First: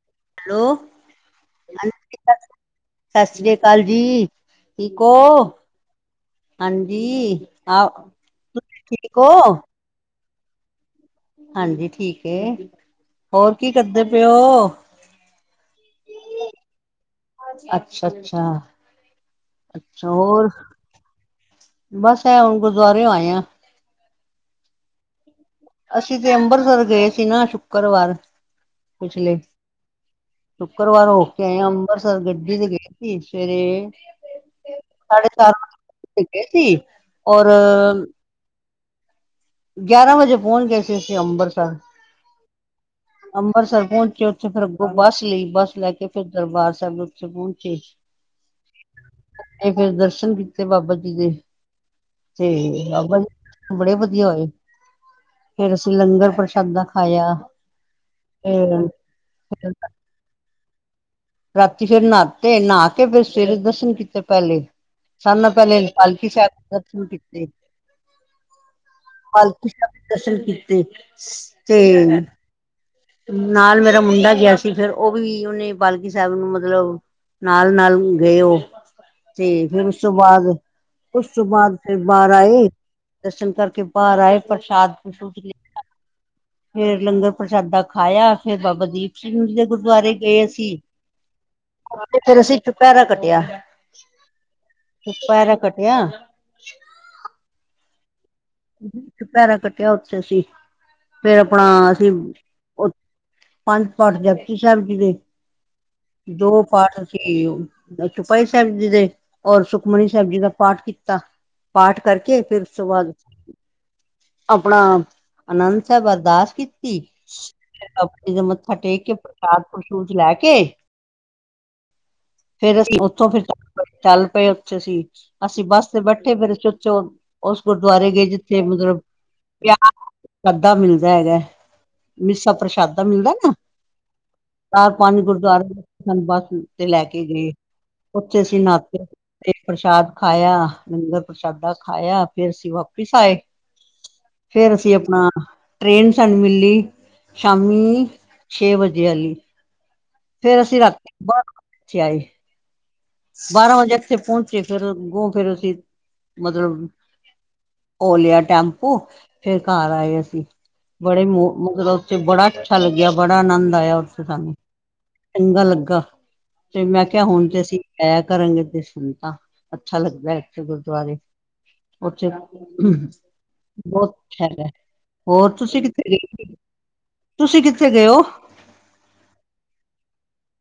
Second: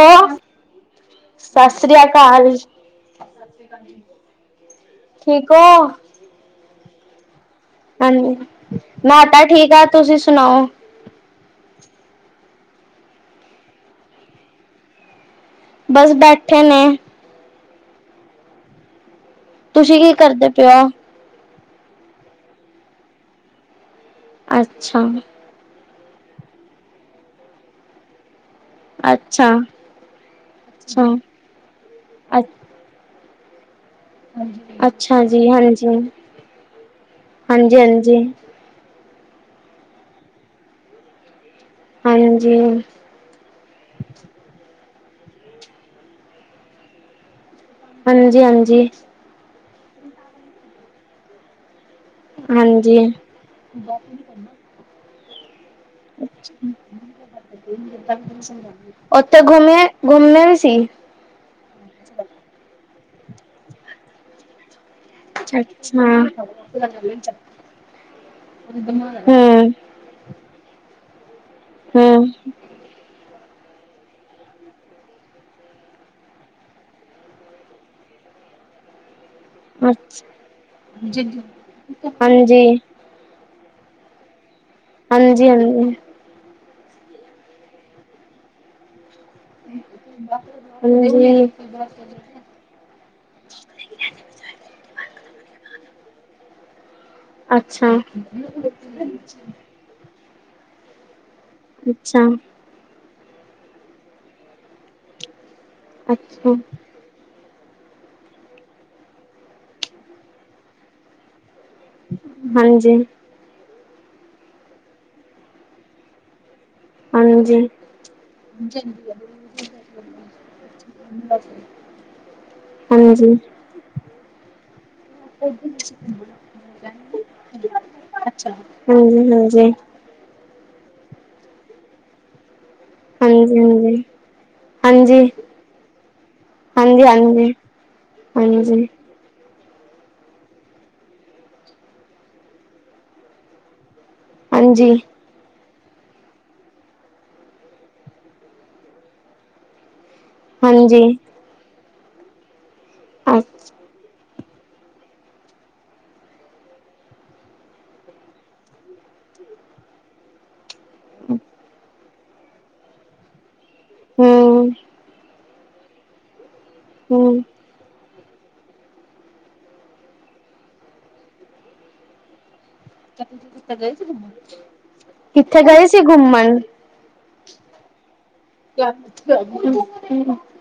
ਆਹ ਹੈਲੋ ਸਤਿ ਸ੍ਰੀ ਹਾਂਜੀ ਅਕਾਲ ਜੀ ਸਤਿ ਸ੍ਰੀ ਅਕਾਲ ਜੀ ਠੀਕ ਹੋ ਹਾਂਜੀ ਆ ਹਾਂਜੀ ਤੁਸੀਂ ਠੀਕ ਮੈਂ ਹੋ? ਤਾਂ ਠੀਕ ਆ ਤੁਸੀਂ ਸੁਣਾਓ ਹਾਂਜੀ ਠੀਕ ਹੋਰ ਕੀ ਕਰਦੇ ਪਏਓ ਬਸ ਬੈਠੇ ਨੇ ਅੱਛਾ ਅੱਛਾ ਤੁਸੀਂ ਅੱਛਾ ਕੀ ਕਰਦੇ ਹੋਰ ਪਏ ਹੋ ਬਸ ਐਂ ਹੁਣ ਗੁਰਦੁਆਰੇ ਆਏਆ ਅੱਛਾ ਅਸੀਂ ਤੇ ਅੰਮ੍ਰਿਤਸਰ ਗਏ ਸੀ ਨਾ ਸ਼ੁੱਕਰਵਾਰ ਪਛਲੇ ਅੱਛਾ, ਅੱਛਾ, ਸ਼ੁੱਕਰਵਾਰ ਹੋ ਕੇ ਆਏ ਅੰਮ੍ਰਿਤਸਰ ਅ ਗੱਡੀ ਤੇ ਗਏ ਸਰੇ ਅੱਛਾ ਸਾਢੇ ਜੀ, ਹਾਂਜੀ। ਸਤ ਗਏ ਸੀ ਔਰ ਹਾਂਜੀ-ਹਾਂਜੀ, ਗਿਆਰਾਂ ਵਜੇ ਪਹੁੰਚ ਗਏ ਸੀ ਅਸੀਂ ਅੰਮਬਰਤਸਰ ਹਾਂਜੀ ਅੰਮ੍ਰਿਤਸਰ ਪਹੁੰਚੇ ਉੱਥੇ ਫਿਰ ਅੱੋਂ ਬੱਸ ਲਈ ਬੱਸ ਲੈ ਕੇ ਫਿਰ ਦਰਬਾਰ ਸਾਹਿਬ ਉੱਥੇ ਪਹੁੰਚੇ ਹਾਂਜੀ ਹਾਂਜੀ ਇਹ ਫੇਿਰ ਦਰਸ਼ਨ ਕੀਤੇ ਬਾਬਾ ਜੀ ਦੇ ਤੇ ਹਾਂਜੀ ਆ ਬੜੇ ਵਧੀਆ ਹੋਏ ਫੇਰ ਅਸੀਂ ਲੰਗ ਉੱਥੇੁ ਫੇਰ ਘੁਮੇ ਘੁੰਮੇ ਵੀ ਸੀ ਰਾਤੀ ਫੇਰ ਨਹਾਤੇ ਨਹਾ ਕੇ ਫਿਰ ਸਵੇਰੇ ਦਰਸ਼ਨ ਕੀਤੇ ਪਹਿਲੇ ਸਾਨ ਨਾਲ ਪਹਿਲੇ ਅੱਛਾ। ਪਾਲਕੀ ਸਾਹਿਬ ਦਰਸ਼ਨ ਕੀਤੇ ਦਮਾਰ ਪਾਲਕੂ ਸਾਹਿਬ ਦੇ ਦਰਸ਼ਨ ਕੀਤੇ ਤੇ ਹੂੰ, ਨਾਲ ਮੇਰਾ ਮੁੰਡਾ ਗਿਆ ਸੀ ਫੇਿਰ ਉਹ ਵੀ ਉਹਨੇ ਬਾਲਕੀ ਸਾਹਿਬ ਨੂੰ ਮਤਲਬ ਨਾਲ ਨਾਲ ਗਏ ਉਹ ਤੇ ਫੇਰ ਉਸ ਤੋਂ ਅੱਛਾ, ਬਾਅਦ ਉਸ ਤੋਂ ਬਾਅਦ ਫੇਰ ਬਾਹਰ ਆਏ ਹਾਂਜੀ। ਦਰਸ਼ਨ ਕਰਕੇ ਬਾਹਰ ਆਏ ਪ੍ਰਸ਼ਾਦ ਪ੍ਰਸੂਦ ਹਾਂਜੀ-ਹਾਂਜੀ, ਫੇਰ ਲੰਗਰ ਪ੍ਰਸ਼ਾਦਾ ਖਾਇਆ ਫੇਰ ਬਾਬਾ ਦੀਪ ਸਿੰਘ ਜੀ ਦੇ ਗੁਰਦੁਆਰੇ ਗਏ ਅਸੀਂ ਹਾਂਜੀ। ਹਾਂਜੀ ਫਰ ਅਸੀਂ ਚੁਪਿਆਰਾ ਕਟਿਆ ਚੁਪਾਰਾ ਕਟਿਆ ਅੱਛਾ ਪੈਰਾ ਕੱਟਿਆ, ਉੱਥੇ ਅਸੀ ਫੇਰ ਆਪਣਾ ਅਸੀਂ ਅੱਛਾ, ਪੰਜ ਪਾਠ ਜਪਤੀ ਸਾਹਿਬ ਜੀ ਦੇ, ਅੱਛਾ ਹਾਂਜੀ। ਦੋ ਪਾਠ ਸੀ। ਚੋਪਈ ਸਾਹਿਬ ਜੀ ਦੇ ਔਰ ਸੁਖਮਨੀ ਸਾਹਿਬ ਜੀ ਦਾ ਪਾਠ ਕੀਤਾ। ਪਾਠ ਕਰਕੇ ਫੇਰ ਤੋਂ ਹਾਂਜੀ, ਬਾਅਦ ਆਪਣਾ ਆਨੰਦ ਸਾਹਿਬ ਅਰਦਾਸ ਕੀਤੀ। ਹਾਂਜੀ, ਆਪਣੇ ਦਾ ਮੱਥਾ ਟੇਕ ਕੇ ਪ੍ਰਸ਼ਾਦ ਪ੍ਰਸੂਦ ਲੈ ਕੇ, [unintelligible] ਫੇਰ ਅਸੀਂ ਉੱਥੋਂ ਹਾਂਜੀ, ਫੇਰ ਚੱਲ ਪਏ, ਉੱਥੇ ਅਸੀ ਅਸੀਂ ਬੱਸ ਤੇ ਬੈਠੇ ਫੇਰ ਔ ਉਸ ਗੁਰਦੁਆਰੇ ਗਏ, ਜਿੱਥੇ ਹਾਂਜੀ। ਮਤਲਬ ਹਾਂਜੀ, ਹਾਂਜੀ, ਪਿਆ। ਸਾਧਾ ਮਿਲਦਾ ਹੈਗਾ, ਮਿਸਾ ਪ੍ਰਸ਼ਾਦਾ ਮਿਲਦਾ ਨਾ ਹਾਂਜੀ ਹਾਂਜੀ, ਚਾਰ ਪੰਜ ਹਾਂਜੀ, ਗੁਰਦੁਆਰੇ ਸਾਨੂੰ ਬੱਸ ਤੇ ਲੈ ਕੇ ਗਏ। ਉੱਥੇ ਅਸੀਂ ਹਾਂਜੀ। ਨਾਤੇ ਪ੍ਰਸ਼ਾਦ ਖਾਇਆ, ਲੰਗਰ ਪ੍ਰਸ਼ਾਦਾ ਖਾਇਆ ਫਿਰ ਅ ਅ ਵਾਪਿਸ ਆਏ, ਫੇਰ ਅਸੀਂ ਹਾਂਜੀ, ਆਪਣਾ ਟ੍ਰੇਨ ਸਾਨੂੰ ਮਿਲੀ ਸ਼ਾਮੀ ਛੇ ਵਜੇ ਆਲੀ, ਫੇਰ ਅਸੀਂ ਹਾਂਜੀ ਰਾਤੀ ਬੱਛ ਆਏ। ਅ ਬਾਰਾਂ ਵਜੇ ਇੱਥੇ ਪਹੁੰਚੇ ਫੇਰ ਗੋ ਫੇਰ ਅਸੀਂ ਮਤਲਬ ਓ ਲਿਆ, ਟੈਂਪੂ ਫੇਰ ਘਰ ਆਏ ਅਸੀਂ ਬੜੇ ਮ ਮਤਲਬ ਉੱਥੇ ਬੜਾ ਅੱਛਾ, ਲੱਗਿਆ ਬੜਾ ਆਨੰਦ ਆਇਆ, ਉੱਥੇ ਸਾਨੂੰ ਹੂੰ, ਚੰਗਾ ਲੱਗਾ, ਤੇ ਮੈਂ ਕਿਹਾ ਹੂੰ। ਹੁਣ ਤੇ ਅਸੀ। ਇਹ ਕਰਗੇ ਤੇ ਸੁਣ ਤਾਂ ਅੱਛਾ ਲੱਗਦਾ, ਇੱਥੇ ਗੁਰਦੁਆਰੇ ਉੱਥੇ ਬਹੁਤ ਹੈ, ਹੋਰ ਤੁਸੀਂ ਗਏ ਸੀ ਕਿੱਥੇ ਗੇ? ਘੁੰਮਣ? ਤੁਸੀਂ ਕਿੱਥੇ ਗਏ ਹੋ? [unintelligible]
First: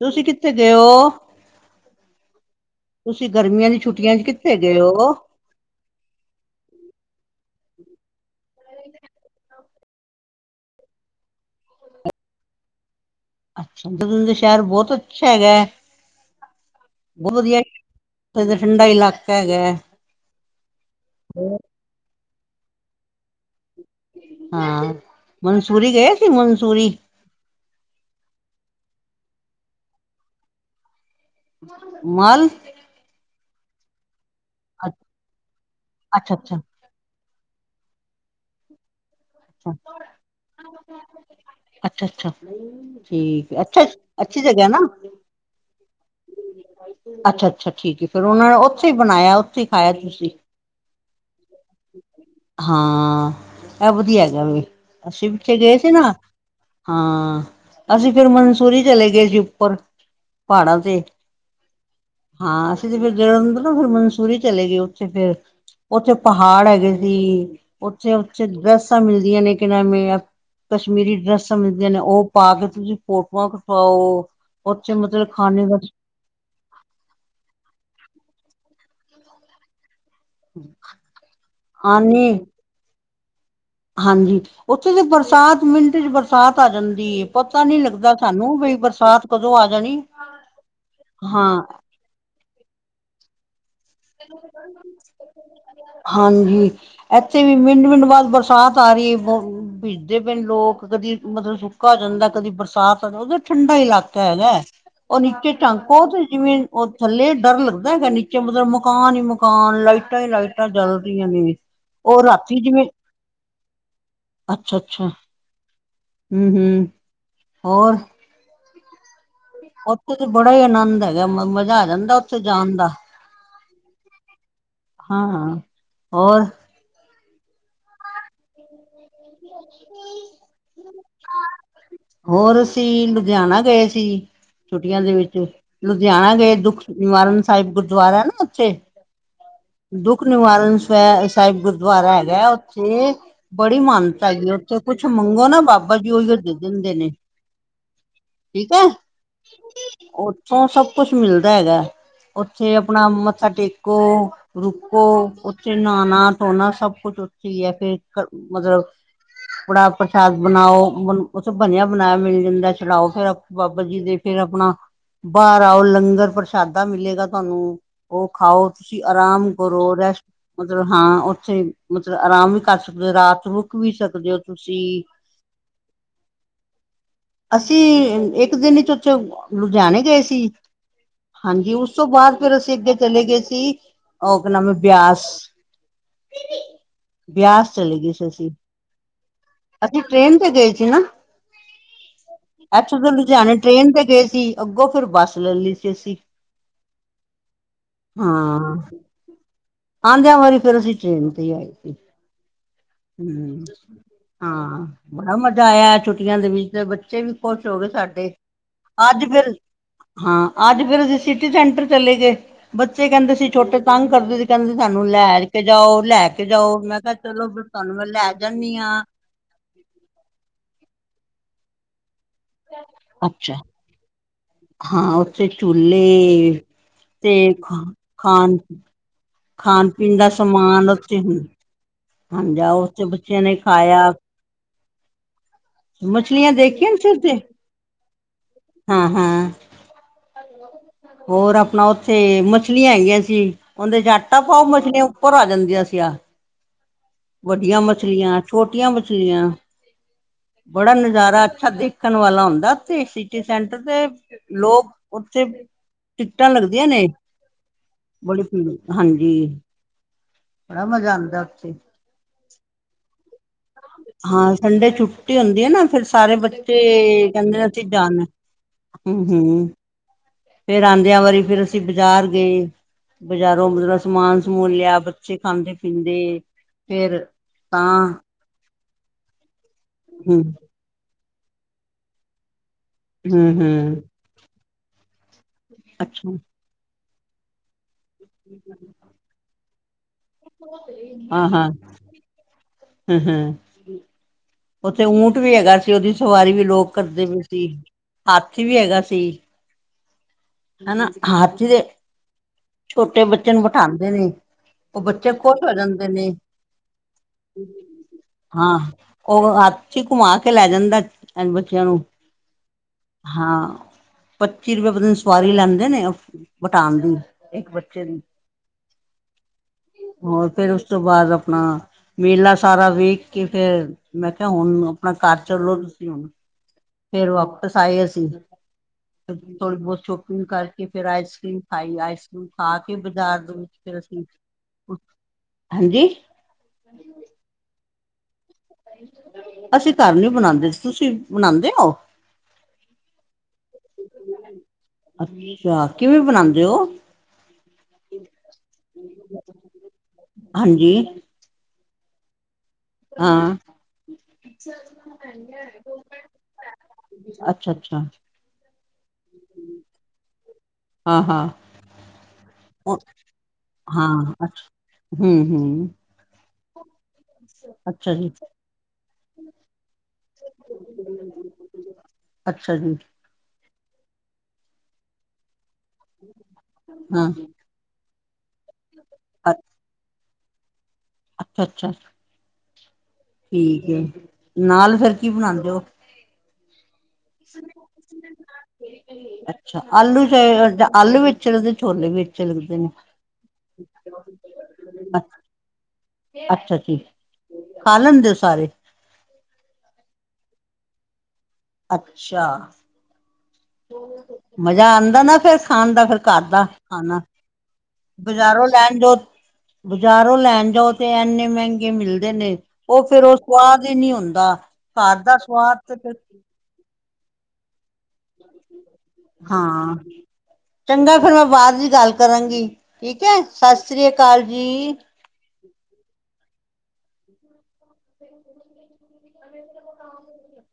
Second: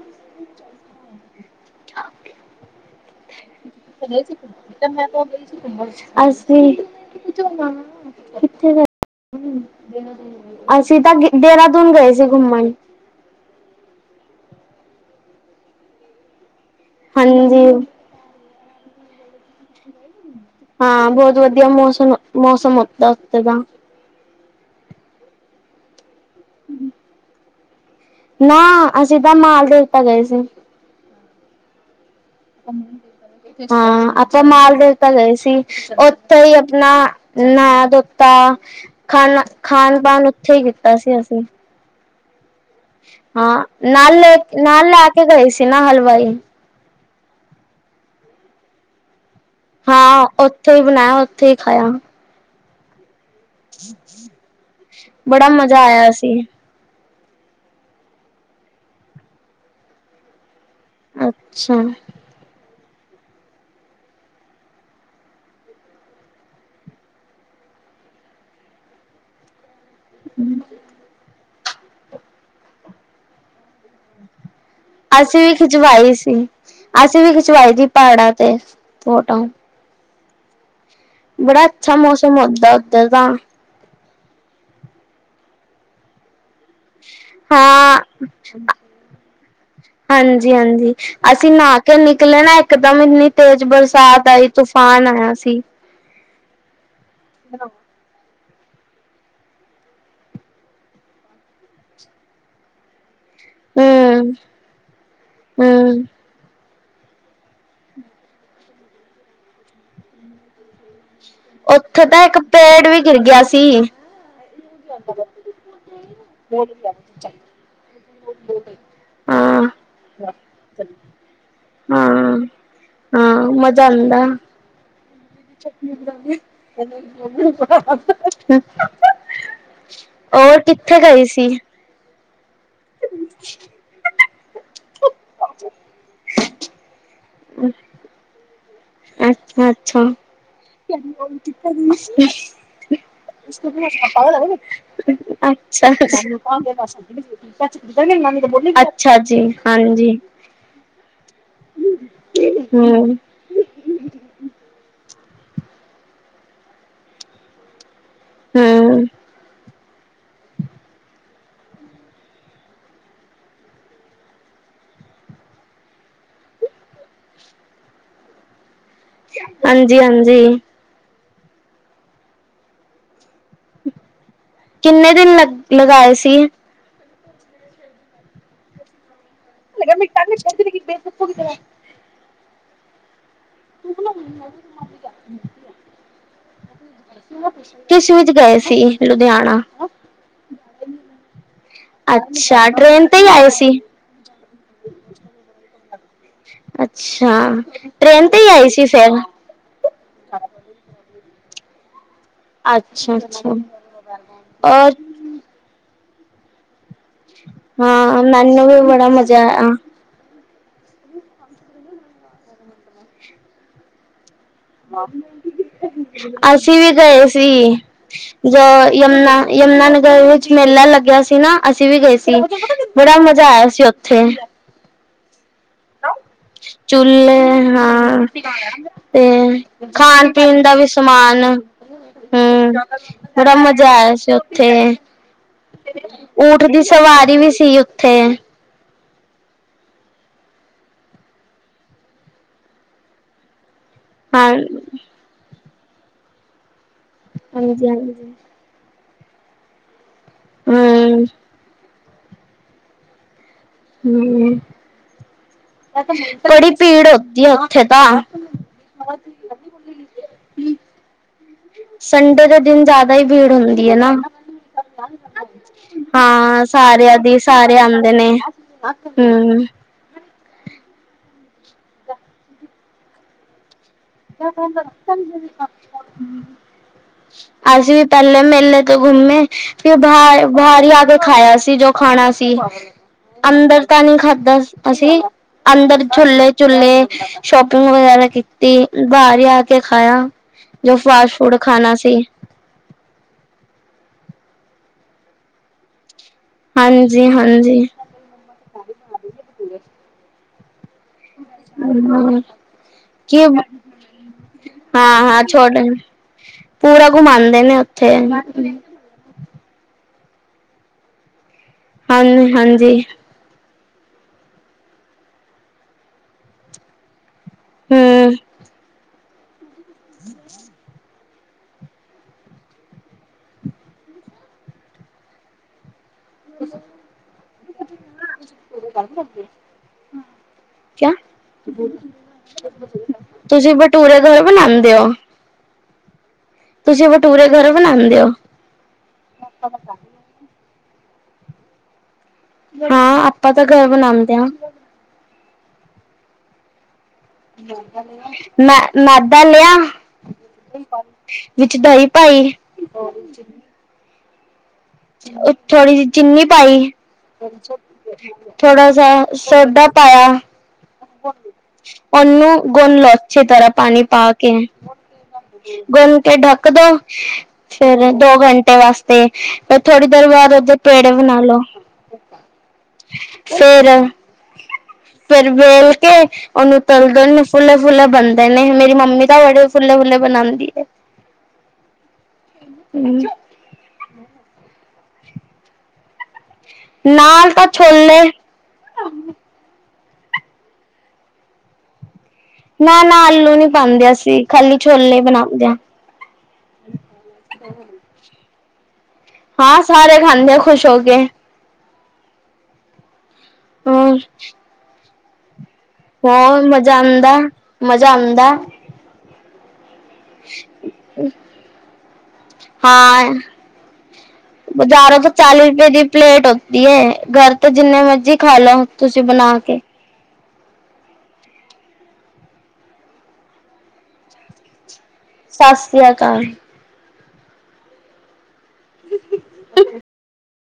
ਤੁਸੀਂ ਕਿੱਥੇ ਗਏ ਹੋ? ਤੁਸੀਂ ਗਰਮੀਆਂ ਦੀ ਛੁੱਟੀਆਂ ਚ ਕਿੱਥੇ ਗਏ ਹੋ? ਅਸੀਂ ਕਿਥੇ [inaudible] ਅਸੀਂ ਤਾਂ ਦੇਹਰਾਦੂਨ ਗਏ ਸੀ, ਘੁੰਮਣ ਅੱਛਾ, ਦਾ ਸ਼ਹਿਰ ਬਹੁਤ ਅੱਛਾ ਹੈਗਾ ਹੈ, ਬਹੁਤ ਵਧੀਆ ਹਾਂਜੀ। ਇਹ ਤਾਂ ਠੰਡਾ ਇਲਾਕਾ ਹੈਗਾ। ਹਾਂ ਬਹੁਤ ਵਧੀਆ ਮੌਸਮ-ਮੌਸਮ ਦਾ ਉੱਥੇ ਦਾ, ਹਾਂ। ਮਨਸੂਰੀ ਗਏ ਸੀ ਮਨਸੂਰੀ? ਨਾ ਅਸੀਂ ਤਾਂ ਮਾਲ ਦੇਵਤਾਂ ਗਏ ਸੀ। ਮਾਲ ਹਾਂ, ਆਪਾਂ ਅੱਛਾ ਮਾਲਦੇਵਤਾਂ ਗਏ ਸੀ, ਅੱਛਾ ਉੱਥੇ ਹੀ ਆਪਣਾ ਨਹਾ ਧੋਤਾ ਅੱਛਾ ਖਾਣਾ-ਖਾਣ ਪਾਨ ਉੱਥੇ ਹੀ ਕੀਤਾ ਸੀ, ਅਸੀ ਅੱਛਾ-ਅੱਛਾ, ਹਾਂ ਨਾਲ ਜਗ੍ਹਾ ਨਾ ਨਾਲ ਆ ਕੇ ਗਏ ਸੀ, ਨਾ ਹਲਵਾਈ ਅੱਛਾ-ਅੱਛਾ, ਠੀਕ ਫੇਰ ਉਹਨਾਂ ਨੇ ਉੱਥੇ ਹੀ ਬਣਾਇਆ ਉੱਥੇ ਖਾਇਆ ਹਾਂ ਤੁਸੀਂ ਉੱਥੇ ਹੀ ਬਣਾਇਆ ਉੱਥੇ ਹੀ ਖਾਇਆ। ਹਾਂ ਇਹ ਵਧੀਆ ਗਾ ਵੀ ਅਸੀਂ ਬੜਾ ਪਿੱਛੇ ਗਏ ਮਜ਼ਾ ਸੀ ਨਾ, ਆਇਆ ਹਾਂ, ਅਸੀਂ ਫਿਰ ਮਨਸੂਰੀ ਚਲੇ ਗਏ ਸੀ, ਉੱਪਰ ਪਹਾੜਾਂ ਤੇ ਅੱਛਾ, ਹਾਂ, ਅਸੀਂ ਤੇ ਫਿਰ ਜਲ ਤੋਂ ਨਾ ਫਿਰ ਮਨਸੂਰੀ ਚਲੇ ਗਏ, ਉੱਥੇ ਫਿਰ ਉੱਥੇ ਪਹਾੜ ਹੈਗੇ ਸੀ, ਉੱਥੇ-ਉਥੇ ਡਰਸਾਂ ਮਿਲਦੀਆਂ ਨੇ ਕਿ ਨਵੇਂ ਕਸ਼ਮੀਰੀ ਡਰੈਸ ਮਿਲਦੀਆਂ ਨੇ, ਉਹ ਪਾ ਕੇ ਤੁਸੀਂ ਫੋਟੋਆਂ ਖਚਾਓ। ਅਸੀਂ ਵੀ ਖਿਚਵਾਈ ਸੀ, ਅਸੀਂ ਵੀ ਖਿਚਵਾਈ ਸੀ, ਪਹਾੜਾਂ ਤੇ ਫੋਟੋ [unintelligible] ਬੜਾ ਅੱਛਾ ਆਨੇ ਮੌਸਮ ਹੁੰਦਾ ਉੱਧਰ ਦਾ ਹਾਂਜੀ! ਉੱਥੇ ਤੇ ਬਰਸਾਤ ਮਿੰਟ ਚ, ਬਰਾ ਬਰਸਾਤ ਆ ਜਾਂਦੀ। ਪਤਾ ਨੀ ਹਾਂ ਲੱਗਦਾ ਸਾਨੂੰ ਬਈ ਬਰਸਾਤ ਕਦੋਂ ਆ ਜਾਣੀ। ਹਾਂਜੀ -ਹਾਂਜੀ ਹਾਂ ਨਾਹਾ ਕੇ ਨਿਕਲੇ ਨਾ ਇਕਦਮ, ਇੰਨੀ ਤੇਜ਼ ਬਰਸ [inaudible] ਹਾਂਜੀ। ਇੱਥੇ ਵੀ ਮਿੰਟ -ਮਿੰਟ ਬਾਅਦ ਬਰਸਾਤ ਆ ਰਹੀ ਹੈ। ਬ ਬੀਜਦੇ ਪਏ ਲੋਕ ਕਦੀ ਮਤਲਬ ਸੁੱਕਾ ਹੋ ਜਾਂਦਾ ਕਦੀ ਬਰਸਾਤ ਆ ਉਹਦੇ ਠੰਡਾ ਇਲਾਕਾ ਹੂੰ-ਹੂੰ ਹੈਗਾ। ਉਹ ਨੀਚੇ ਝੰਕੋ ਤੇ ਜਿਵੇਂ ਉਹ ਥੱਲੇ ਡਰ ਲੱਗਦਾ ਹੈਗਾ। ਨੀਚੇ ਮਤਲਬ ਮਕਾਨ ਹੀ ਮਕਾਨ ਲਾਈਟਾਂ ਹੀ ਲਾਈਟਾਂ ਚੱਲਦੀਆਂ ਨੇ ਉੱਥੇ ਉਹ ਤਾਂ ਇੱਕ ਰਾਤੀ ਜਿਵੇਂ ਪੇੜ ਵੀ ਗਿਰ ਗਿਆ ਸੀ। ਅੱਛਾ -ਅੱਛਾ! ਹਮ-ਹਮ ਹੋਰ ਹੋ ਉੱਥੇ ਤਾਂ ਬੜਾ ਹੀ ਆਨੰਦ ਹੈਗਾ ਮਜ਼ਾ ਆ ਜਾਂਦਾ। ਉੱਥੇ ਹਾਂ-ਹਾਂ-ਹਾਂ ਜਾਣ ਦਾ ਮਜ਼ਾ ਆਉਂਦਾ ਹਾਂ ਚਨੀ ਹੋਰ ਹੋਰ ਕਿੱਥੇ ਗਏ ਸੀ? ਹੋਰ ਅਸੀਂ ਲੁਧਿਆਣਾ ਗਏ ਸੀ। ਛੁੱਟੀਆਂ ਦੇ ਵਿੱਚ ਲੁਧਿਆਣਾ ਗਏ। ਦੁੱਖ ਨਿਵਾਰਨ ਸਾਹਿਬ ਗੁਰਦੁਆਰਾ ਹੈ। ਨਾ ਉੱਥੇ ਅੱਛਾ-ਅੱਛਾ-ਅੱਛਾ ਦੁੱਖ ਨਿਵਾਰਨ ਸਵੈ ਸਾਹਿਬ ਗੁਰਦੁਆਰਾ ਹੈਗਾ ਉੱਥੇ, ਬੜੀ ਮਾਨਤਾ ਹੈਗੀ ਉੱਥੇ ਕੁੱਛ ਮੰਗੋ ਨਾ ਅੱਛਾ ਅੱਛਾ ਬਾਬਾ ਜੀ ਉਹੀਓ ਦੇ ਦਿੰਦੇ ਨੇ। ਅੱਛਾ ਠੀਕ ਆ ਜੀ ਹਾਂਜੀ ਓਥੋਂ ਸਭ ਕੁਛ ਮਿਲਦਾ ਹੈਗਾ। ਉੱਥੇ ਆਪਣਾ ਮੱਥਾ ਟੇਕੋ, ਰੁਕੋ ਉੱਥੇ ਨਹਾਣਾ -ਧੋਣਾ ਸਭ ਕੁਛ ਉੱਥੇ ਹੀ ਏ। ਫੇਰ ਮਤਲਬ ਹੂੰ-ਹੂੰ ਕੜਾ ਪ੍ਰਸ਼ਾਦ ਬਣਾਓ ਬ ਉੱਥੇ ਬਣਿਆ ਬਣਾਇਆ ਮਿਲ ਜਾਂਦਾ ਚਲਾਓ ਫਿਰ ਬਾਬਾ ਜੀ ਦੇ ਫੇਰ ਆਪਣਾ ਬਾਹਰ ਆਓ ਲੰਗਰ ਪ੍ਰਸ਼ਾਦਾ ਮਿਲੇਗਾ ਤੁਹਾਨੂੰ। ਉਹ ਖਾਓ ਤੁਸੀਂ ਆਰਾਮ ਕਰੋ ਰੈਸਟ ਹਾਂਜੀ-ਹਾਂਜੀ ਮਤਲਬ ਹਾਂ ਉੱਥੇ ਮਤਲਬ ਆਰਾਮ ਕਰ ਸਕਦੇ ਹੋ ਰਾਤ ਰੁਕ ਵੀ ਸਕਦੇ ਹੋ। ਤੁਸੀਂ ਕਿੰਨੇ ਦਿਨ ਲਗ ਲਗਾਏ ਸੀ? ਅਸੀਂ ਇੱਕ ਦਿਨ ਚ ਉਥੇ ਲੁਧਿਆਣੇ ਗਏ ਸੀ। ਹਾਂਜੀ ਉਸ ਉਸ ਤੋਂ ਬਾਅਦ ਫਿਰ ਅਸੀਂ ਅੱਗੇ ਚਲੇ ਗਏ ਸੀ ਉਹ ਕ ਨਾਮ ਹੈ ਬਿਆਸ। ਬਿਆਸ ਕਿਸ ਵਿੱਚ ਗਏ ਸੀ ਲੁਧਿਆਣਾ? ਅੱਛੀ ਟ੍ਰੇਨ ਤੇ ਗਏ ਸੀ ਨਾ ਅੱਛਾ ਇੱਥੋਂ ਟ੍ਰੇਨ ਤਾਂ ਤੇ ਹੀ ਆਏ ਲੁਧਿਆਣੇ ਸੀ ਟ੍ਰੇਨ ਤੇ ਗਏ ਸੀ, ਅੱਗੋਂ ਫਿਰ ਬੱਸ ਲੈ ਲਈ ਸੀ ਅਸੀਂ। ਅੱਛਾ! ਟ੍ਰੇਨ ਤੇ ਹੀ ਆਈ ਹਾਂ ਸੀ ਫੇਰ? ਆਉਂਦਿਆਂ ਵਾਰੀ ਫਿਰ ਅਸੀਂ ਟ੍ਰੇਨ ਤੇ ਹੀ ਆਏ ਸੀ। ਅੱਛਾ -ਅੱਛਾ ਹਮ ਹਾਂ ਔਰ ਬੜਾ ਮਜ਼ਾ ਆਇਆ। ਛੁੱਟੀਆਂ ਦੇ ਵਿੱਚ, ਤੇ ਬੱਚੇ ਵੀ ਖੁਸ਼ ਹੋ ਗਏ। ਹਾਂ ਸਾਡੇ ਮੈਨੂੰ ਵੀ ਬੜਾ ਅੱਜ ਮਜ਼ਾ ਫਿਰ ਆਇਆ ਹਾਂ। ਅੱਜ ਫੇਰ ਅਸੀਂ ਸਿਟੀ ਸੈਂਟਰ ਚਲੇ ਗਏ। ਬੱਚੇ ਕਹਿੰਦੇ ਸੀ ਛੋਟੇ ਤੰਗ ਕਰਦੇ ਸੀ। ਕਹਿੰਦੇ ਸਾਨੂੰ ਲੈ ਕੇ ਜਾਓ -ਲੈ ਕੇ ਜਾਓ। ਮੈਂ ਕਿਹਾ ਚਲੋ ਤੁਹਾਨੂੰ ਮੈਂ ਲੈ ਜ ਜਾਂਦੀ ਹਾਂ ਯਮੁਨਾ- ਯਮੁਨਾ ਨਗਰ ਵਿੱਚ ਮੇਲਾ ਲੱਗਿਆ ਸੀ ਨਾ। ਅਸੀਂ ਵੀ ਗਏ ਸੀ। ਬੜਾ ਮਜ਼ਾ ਅੱਛਾ ਆਇਆ ਸੀ ਉੱਥੇ। ਹਾਂ ਉੱਥੇ ਝੂਲੇੇ ਤੇ ਚੁੱਲੇ ਖਾ ਹਾਂ ਖਾਣ ਤੇ ਖਾਣ ਪੀਣ ਦਾ ਸਮਾਨ ਉੱਥੇ ਹੁ ਹਮ ਬੜਾ ਮਜ਼ਾ ਖਾਇਆ ਆਇਆ ਸੀ ਓਥੇ। ਮਛਲੀਆਂ ਊਠ ਦੀ ਦੇਖੀਆਂ ਨੇ ਸਿਰ ਤੇ ਸਵਾਰੀ ਵੀ ਸੀ ਉੱਥੇ। ਹਾਂ ਹਾਂ ਹੋਰ ਆਪਣਾ ਉੱਥੇ ਮੱਛਲੀਆਂ ਹੈਗੀਆਂ ਸੀ। ਉਹਦੇ ਚ ਆਟਾ ਹਾਂ ਪਾਓ ਮਛਲੀਆਂ ਉੱਪਰ ਆ ਜਾਂਦੀਆਂ ਸੀਆ ਵੱਡੀਆਂ ਹਾਂਜੀ ਹਾਂਜੀ ਮੱਛਲੀਆਂ, ਛੋਟੀਆਂ ਮੱਛਲੀਆਂ, ਬੜਾ ਨਜ਼ਾਰਾ ਅੱਛਾ ਦੇਖ ਦੇਖਣ ਵਾਲਾ ਹੁੰਦਾ ੳਥੇ, ਸਿਟੀ ਸੈਂਟਰ ਤੇ ਲੋਕ ਉੱਥੇ ਟਿਕਟਾਂ ਬੜੀ ਭੀੜ ਹੋੱਤੀ ਏ, ਉੱਥੇ ਤਾਂ। ਬਲੀ ਭੀਡ, ਹਾਂਜੀ। ਬੜਾ ਮਜ਼ਾ ਆਂਦਾ ਉੱਥੇ। ਸੰਡੇ ਦੇ ਦਿਨ ਜ਼ਿਆਦਾ ਹੀ ਭੀੜ ਹੁੰਦੀ। ਏ ਨਾ, ਹਾਂ ਸੰਡੇ ਛੁੱਟੀ ਹੁੰਦੀ ਹੈ ਨਾ ਫਿਰ ਸਾਰੇ ਹਾਂ ਬੱਚੇ ਸਾਰਿਆਂ ਦੀ। ਕਹਿੰਦੇ ਸਾਰੇ ਅਸੀਂ ਆਂਦੇ ਜਾਣਾ ਨੇ। ਹੂੰ। ਫਿਰ ਆਂਦਿਆਂ ਵਾਰੀ ਫਿਰ ਅਸੀਂ ਬਾਜ਼ਾਰ ਗਏ। ਬਜ਼ਾਰੋਂ ਮਤਲਬ ਸਮਾਨ ਸਮੂਨ ਲਿਆ ਬੱਚੇ ਖਾਂਦੇ ਪੀਂਦੇ ਫੇਰ ਅਸੀਂ ਤਾਂ ਵੀ ਪਹਿਲੇ ਮੇਲੇ ਤੇ ਘੁੰਮੇ, ਫਿਰ ਹੂੰ ਬਾਹਰ-ਬਾਹਰ ਈ ਆਕੇ ਖਾਇਆ ਸੀ, ਜੋ ਖਾਣਾ ਸੀ। ਹੂੰ ਅੰਦਰ ਤਾਂ ਹੂੰ ਨਹੀਂ ਖਾਧਾ ਅਸੀਂ, ਅੰਦਰ ਅੱਛਾ ਝੁੱਲੇ, ਚੁਲੇ। ਸ਼ੌਪਿੰਗ ਵਗੈਰਾ ਕੀਤੀ, ਬਾਹਰ ਹੀ ਆਕੇ ਖਾਇਆ ਜੋ ਫਾਸਟ- ਹਾਂ ਫੂਡ ਹਾਂ ਖਾਣਾ ਸੀ। ਹੂੰ, ਹੂੰ ਉੱਥੇ ਊਂਂਠ ਵੀ ਹੈਗਾ ਸੀ, ਉਹਦੀ ਸਵਾਰੀ ਵੀ ਲੋਕ ਕਰਦੇ ਪਏ ਸੀ। ਹਾਂਜੀ-ਹਾਂਜੀ। ਹਾਥੀ ਵੀ ਹੈਗਾ ਸੀ। ਹਨਾ, ਹ ਹਾਥੀ ਦੇ, ਛੋਟੇ ਕਿ ਬੱਚੇ ਨੂੰ ਬਿਠਾਂਉਦੇ ਨੇ। ਉਹ ਬੱਚੇ ਹਾਂ-ਹਾਂ ਖੁਸ਼ ਹੋ ਛੋਟਿਆ ਨ ਜਾਂਦੇ ਨੇ ਪੂਰਾ ਘੁਮਾਂਦੇ ਨੇ ਉੱਥੇ। ਹਾਂ ਉਹ ਹਾਥੀ ਘੁਮਾਕੇ ਲੈ ਜਾਂਦਾ। ਬੱਚਿਆਂ ਨੂੰ ਹਾਂਨੀ-ਹਾਂਜੀ। ਹਾਂ, ਪੱਚੀ ਰੁਪਏ ਦਿਨ ਸਵਾਰੀ ਲੈਂਦੇ ਨੇ, ਵਟਾਣ ਦੀ। ਇਕ ਬੱਚੇ ਦੀ। ਹੂੰ ਹੋਰ, ਫਿਰ ਉਸ ਉਸ ਤੋਂ ਬਾਅਦ ਅਪਣਾ, ਮੇਲਾ ਸਾਰਾ ਵੇਖਕੇ ਫਿਰ ਮੈਂ ਕਿਹਾ ਹੁਣ, ਆਪਣਾ ਘਰ ਚਲੋ ਤੁਸੀਂ ਫਿਰ ਵਾਪਿਸ ਆਏ ਅਸੀ। ਫ ਥੋੜੀ ਬਹੁਤ ਸ਼ੋਪਿੰਗ ਕਰਕੇ ਫੇਰ ਆਏ ਸੀ, ਖਾਈ ਆਈਸਕ੍ਰੀਮ ਖਾ ਕੇ ਬਾਜ਼ਾਰ ਦੇ ਵਿੱਚ ਤੁਸੀ ਫੇਰ ਬਟੂਰੇ ਅਸੀਂ ਥੋਡੀ ਬਣਾਂਦੇ ਹੋ। ਹਾਂਜੀ? ਤੁਸੀ ਭਟੂਰੇ ਘਰੇ ਬਣਾਂਦੇ ਹੋ? ਅਸੀ ਘਰ ਨੀ ਬਣਾਂਦੇ, ਤੁਸੀ ਬਣਾਂਦੇ ਓ? ਹਾਂ, ਆਪਾਂ ਤਾਂ ਘਰ ਬਣਾਂਦੇ ਆਂ। ਅੱ, ਅੱਛਾ, ਕਿਵੇਂ ਬਣਾਂਦੇ ਹੋ? ਮੈ, ਮੈਦਾ ਲਿਆ ਹਾਂਜੀ ਵਿਚ ਦਹੀਂ ਪਾਈ। ਹਾਂ। ਉਹ, ਥੋੜ੍ਹੀ ਜਿਹੀ ਚੀਨੀ ਪਾਈ- ਅੱਛਾ ਅੱਛਾ ਥੋੜਾ ਸਾ, ਸੋਡਾ ਪਾਇਆ। ਹਾਂ-ਹਾਂ ੳਹਨੂੰ ਗੁੰਨਲੋ ਅੱਛੀ ਤਰ੍ਹਾ ਪਾਣੀ ਹਾਂ ਪਾਕੇ, ਅੱਛ ਹੂੰ ਹੂੰ ਗੁੰਨਕੇ ਢ ਕਦੋ? ਫੇਰ ਅੱਛਾ ਦੋ ਜੀ ਘੰਟੇ ਵਾਸਤੇ। ਥੋੜੀ ਦੇਰ ਬਾਅਦ ਉਹਦੇ ਪੇੜੇ ਅੱਛਾ ਜੀ। ਫਿਰ, ਫਿਰ ਵੇਲ ਕੇ ਉਹਨੂੰ ਤਲਦੇ ਹਾਂ ਨੇ ਫੁੱਲੇ-ਫੁੱਲੇ ਬਣਦੇ ਨੇ, ਮੇਰੀ ਮੰਮੀ ਤਾਂ ਬੜੇ ਫੁੱਲੇ-ਫੁੱਲੇ ਬਣਾਂਦੀ ਏ। ਅਛਾ-ਅਛਾ ਹਮ ਠੀਕ ਏ, ਨਾਲ ਫਿਰ ਕੀ ਬਣਾਂਦੇ ਓ? ਨਾਲ ਤਾ ਛੋਲੇ। ਅਛਾ ਆਲੂ'ਚ, ਆਲੂ ਵਿੱਚ ਤੇ ਛੋਲੇ ਵਿੱਚ ਲੱਗਦੇ ਨੇ ਨਾ-ਨਾ, ਆਲੂ ਨੀ ਪਾਂਦੇ ਅਸੀ, ਖਾਲੀ ਛੋਲੇ ਬਣਾਂਦੇ ਆਂ। ਅਛਾ ਜੀ। ਖਾ ਲੈਂਦੇ ਹੋ ਸਾਰੇ? ਹਾਂ, ਸਾਰੇ ਖਾਂਦੇ ਆ ਖੁਸ਼ ਹੋਕੇ। ਅਛਾ! ਹੋਰ ਮਜ਼ਾ ਆਉਦਾ ਨਾ ਫੇਰ ਖਾਣ ਦਾ ਫੇਰ ਘਰਦਾ ਮਜ਼ਾ ਖਾਣਾ, ਆਉਂਦਾ ਮਜ਼ਾ ਆਉਂਦਾ ਬਜ਼ਾਰੋ ਲੈ ਜੋ, ਬਜ਼ਾਰੋਂ ਲੈਣ ਜਾਓ ਤੇ ਇਨੇ ਮਹਿੰਗੇ ਮਿਲਦੇ ਨੇ ਉਹ ਫੇਰ ਹਾਂ ਉਹ ਸੁਵਾਦ ਹੀ ਨਹੀ ਹੁੰਦਾ- ਬਜ਼ਾਰੋਂ ਘਰ ਤੋਂ ਦਾ ਚਾਲੀ ਸਵਾਦ ਰੁਪਏ ਤੇ ਦੀ ਫਿਰ ਪਲੇਟ ਹੁੰਦੀ ਹੈ। ਘਰ ਤੋਂ ਜਿੰਨੇ ਮਰਜੀ ਖਾ ਲਾ ਹਾਂ- ਚੰਗਾ ਫਿਰ ਮੈਂ ਬਾਅਦ ਦੀ ਗੱਲ ਕਰਾਂਗੀ, ਠੀਕ ਹੈ। ਸਤਿ ਸ੍ਰੀ ਅਕਾਲ ਜੀ। ਸਤਿ ਸ੍ਰੀ ਅਕਾਲ। [inaudible]